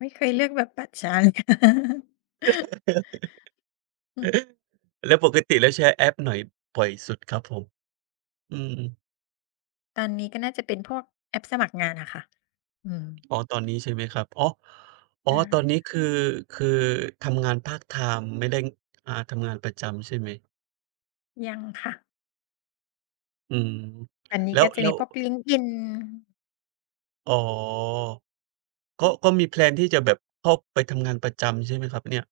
ไม่เคยเลือกแบบปัดชาน แล้วปกติแล้วแชร์แอปไหนปล่อยสุดครับผม? อืม ตอนนี้ก็น่าจะเป็นพวกแอปสมัครงานอะค่ะ อืม อ๋อ ตอนนี้ใช่ไหมครับ อ๋อ อใ๋ชอ ่คต่อนะ นี้คือ คือทำงานพาร์ตไทม์ไม่ได้ ง อ่า ทำงานประจำใช่ไหม? ยังค่ะ อืม อันนี้แล้ก็ว จะแลม้ีว พวก LinkedIn อ๋อ ก็ ก็มีแพลนที่จะแบบเข้าไปทำงานประจำใช่ไหมครับเนี่ย?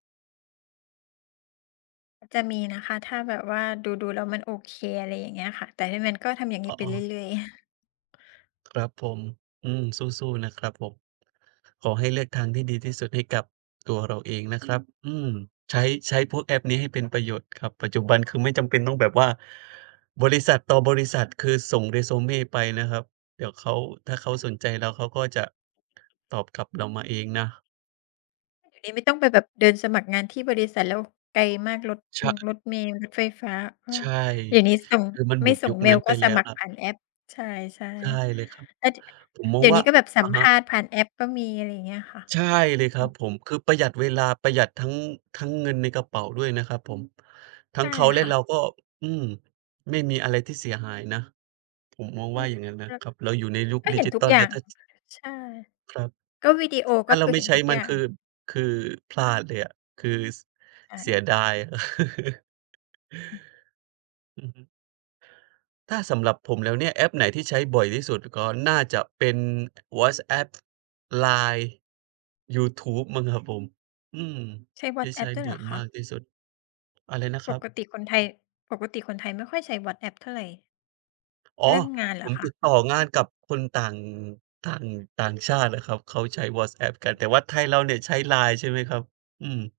จะมีนะคะ ถ้าแบบว่าดู ๆ แล้วมันโอเค อะไรอย่างเงี้ยค่ะ แต่ถ้ามันก็ทำอย่างนีอ ้ไปอ้เรอ ื่อย ๆ ครับผม อืม สู้ ๆ นะครับผม ขอให้เลือกทางที่ดีที่สุดให้กับตัวเราเองนะครับ อืม ใช้ ใช้พวกแอปนี้ให้เป็นประโยชน์ครับ ปัจจุบันคือไม่จำเป็นต้องแบบว่า บริษัทต่อบริษัท คือส่ง Resume ไปนะครับ เดี๋ยวเขา ถ้าเขาสนใจแล้วเขาก็จะ ตอบกลับเรามาเองนะ เดี๋ยวนี้ไม่ต้องไปแบบเดินสมัครงานที่บริษัทแล้วไกลมาก รถใชมง่ รถเมล์ รถไฟฟ้า เออ ใช่ เดี๋ยวนี้ส่ง คือมันไหมม่ดส่ยุงคเมนั้ลน์ไกป็แลส้วมัคครรัผบ ่านแอป ใช่ ใช่เลยครับ ๆ แล้วทีเนี้ย ผมมเอดีง๋ยววน่ีา ้ก็แบบอสัมะภฮะ าษณ์ผ่านแอปก็มีอะไรอย่างเงี้ยค่ะ ใช่เลยคอรืับอ ผม คือประหยัดเวลา ประหยัดทั้ง ทั้งเงินในกระเป๋าด้วยนะครับผม ทัใช้่งเขาและค่เราะ ก็ อืม ไม่มีอะไรที่เสียหายนะ ผมมองอืว่าม อย่างงั้นนแะล้ว ครับ เราอยู่ในยุคก็ดิเห็นจิทุทกัลอย่แาล้วง ถ้า ช ใช่ ครับ ก็วิดีโอ ถก้็าเคราือไมเ่ห็นใช้ทุกมอัยน่าคง ือ คือพลาดเลยอะ คือ ส ใชเสีย่ ดาย อือ อือฮึ ถ้าสำหรับผมแล้วเนี่ย แอปไหนที่ใช้บ่อยที่สุด ก็น่าจะเป็น WhatsApp, Line, ยูทูบมั้งครับผม อืม ใช้ ที่ใช้WhatsApp ด้วบยเ่อหรยอคมะ? ากที่สุด อะไรนะปครักบ? ติคนไทย ปกติคนไทยไม่ค่อยใช้ WhatsApp เท่าไร อ๋อ เรื่องงานเหรผอมคะ? ติดต่องานกับคนต่าง ต่าง ต่างชาติอะครับ เขาใช้ WhatsApp กัน แต่ว่าไทยเราเนี่ยใช้ Line ใช่ไหมครับ?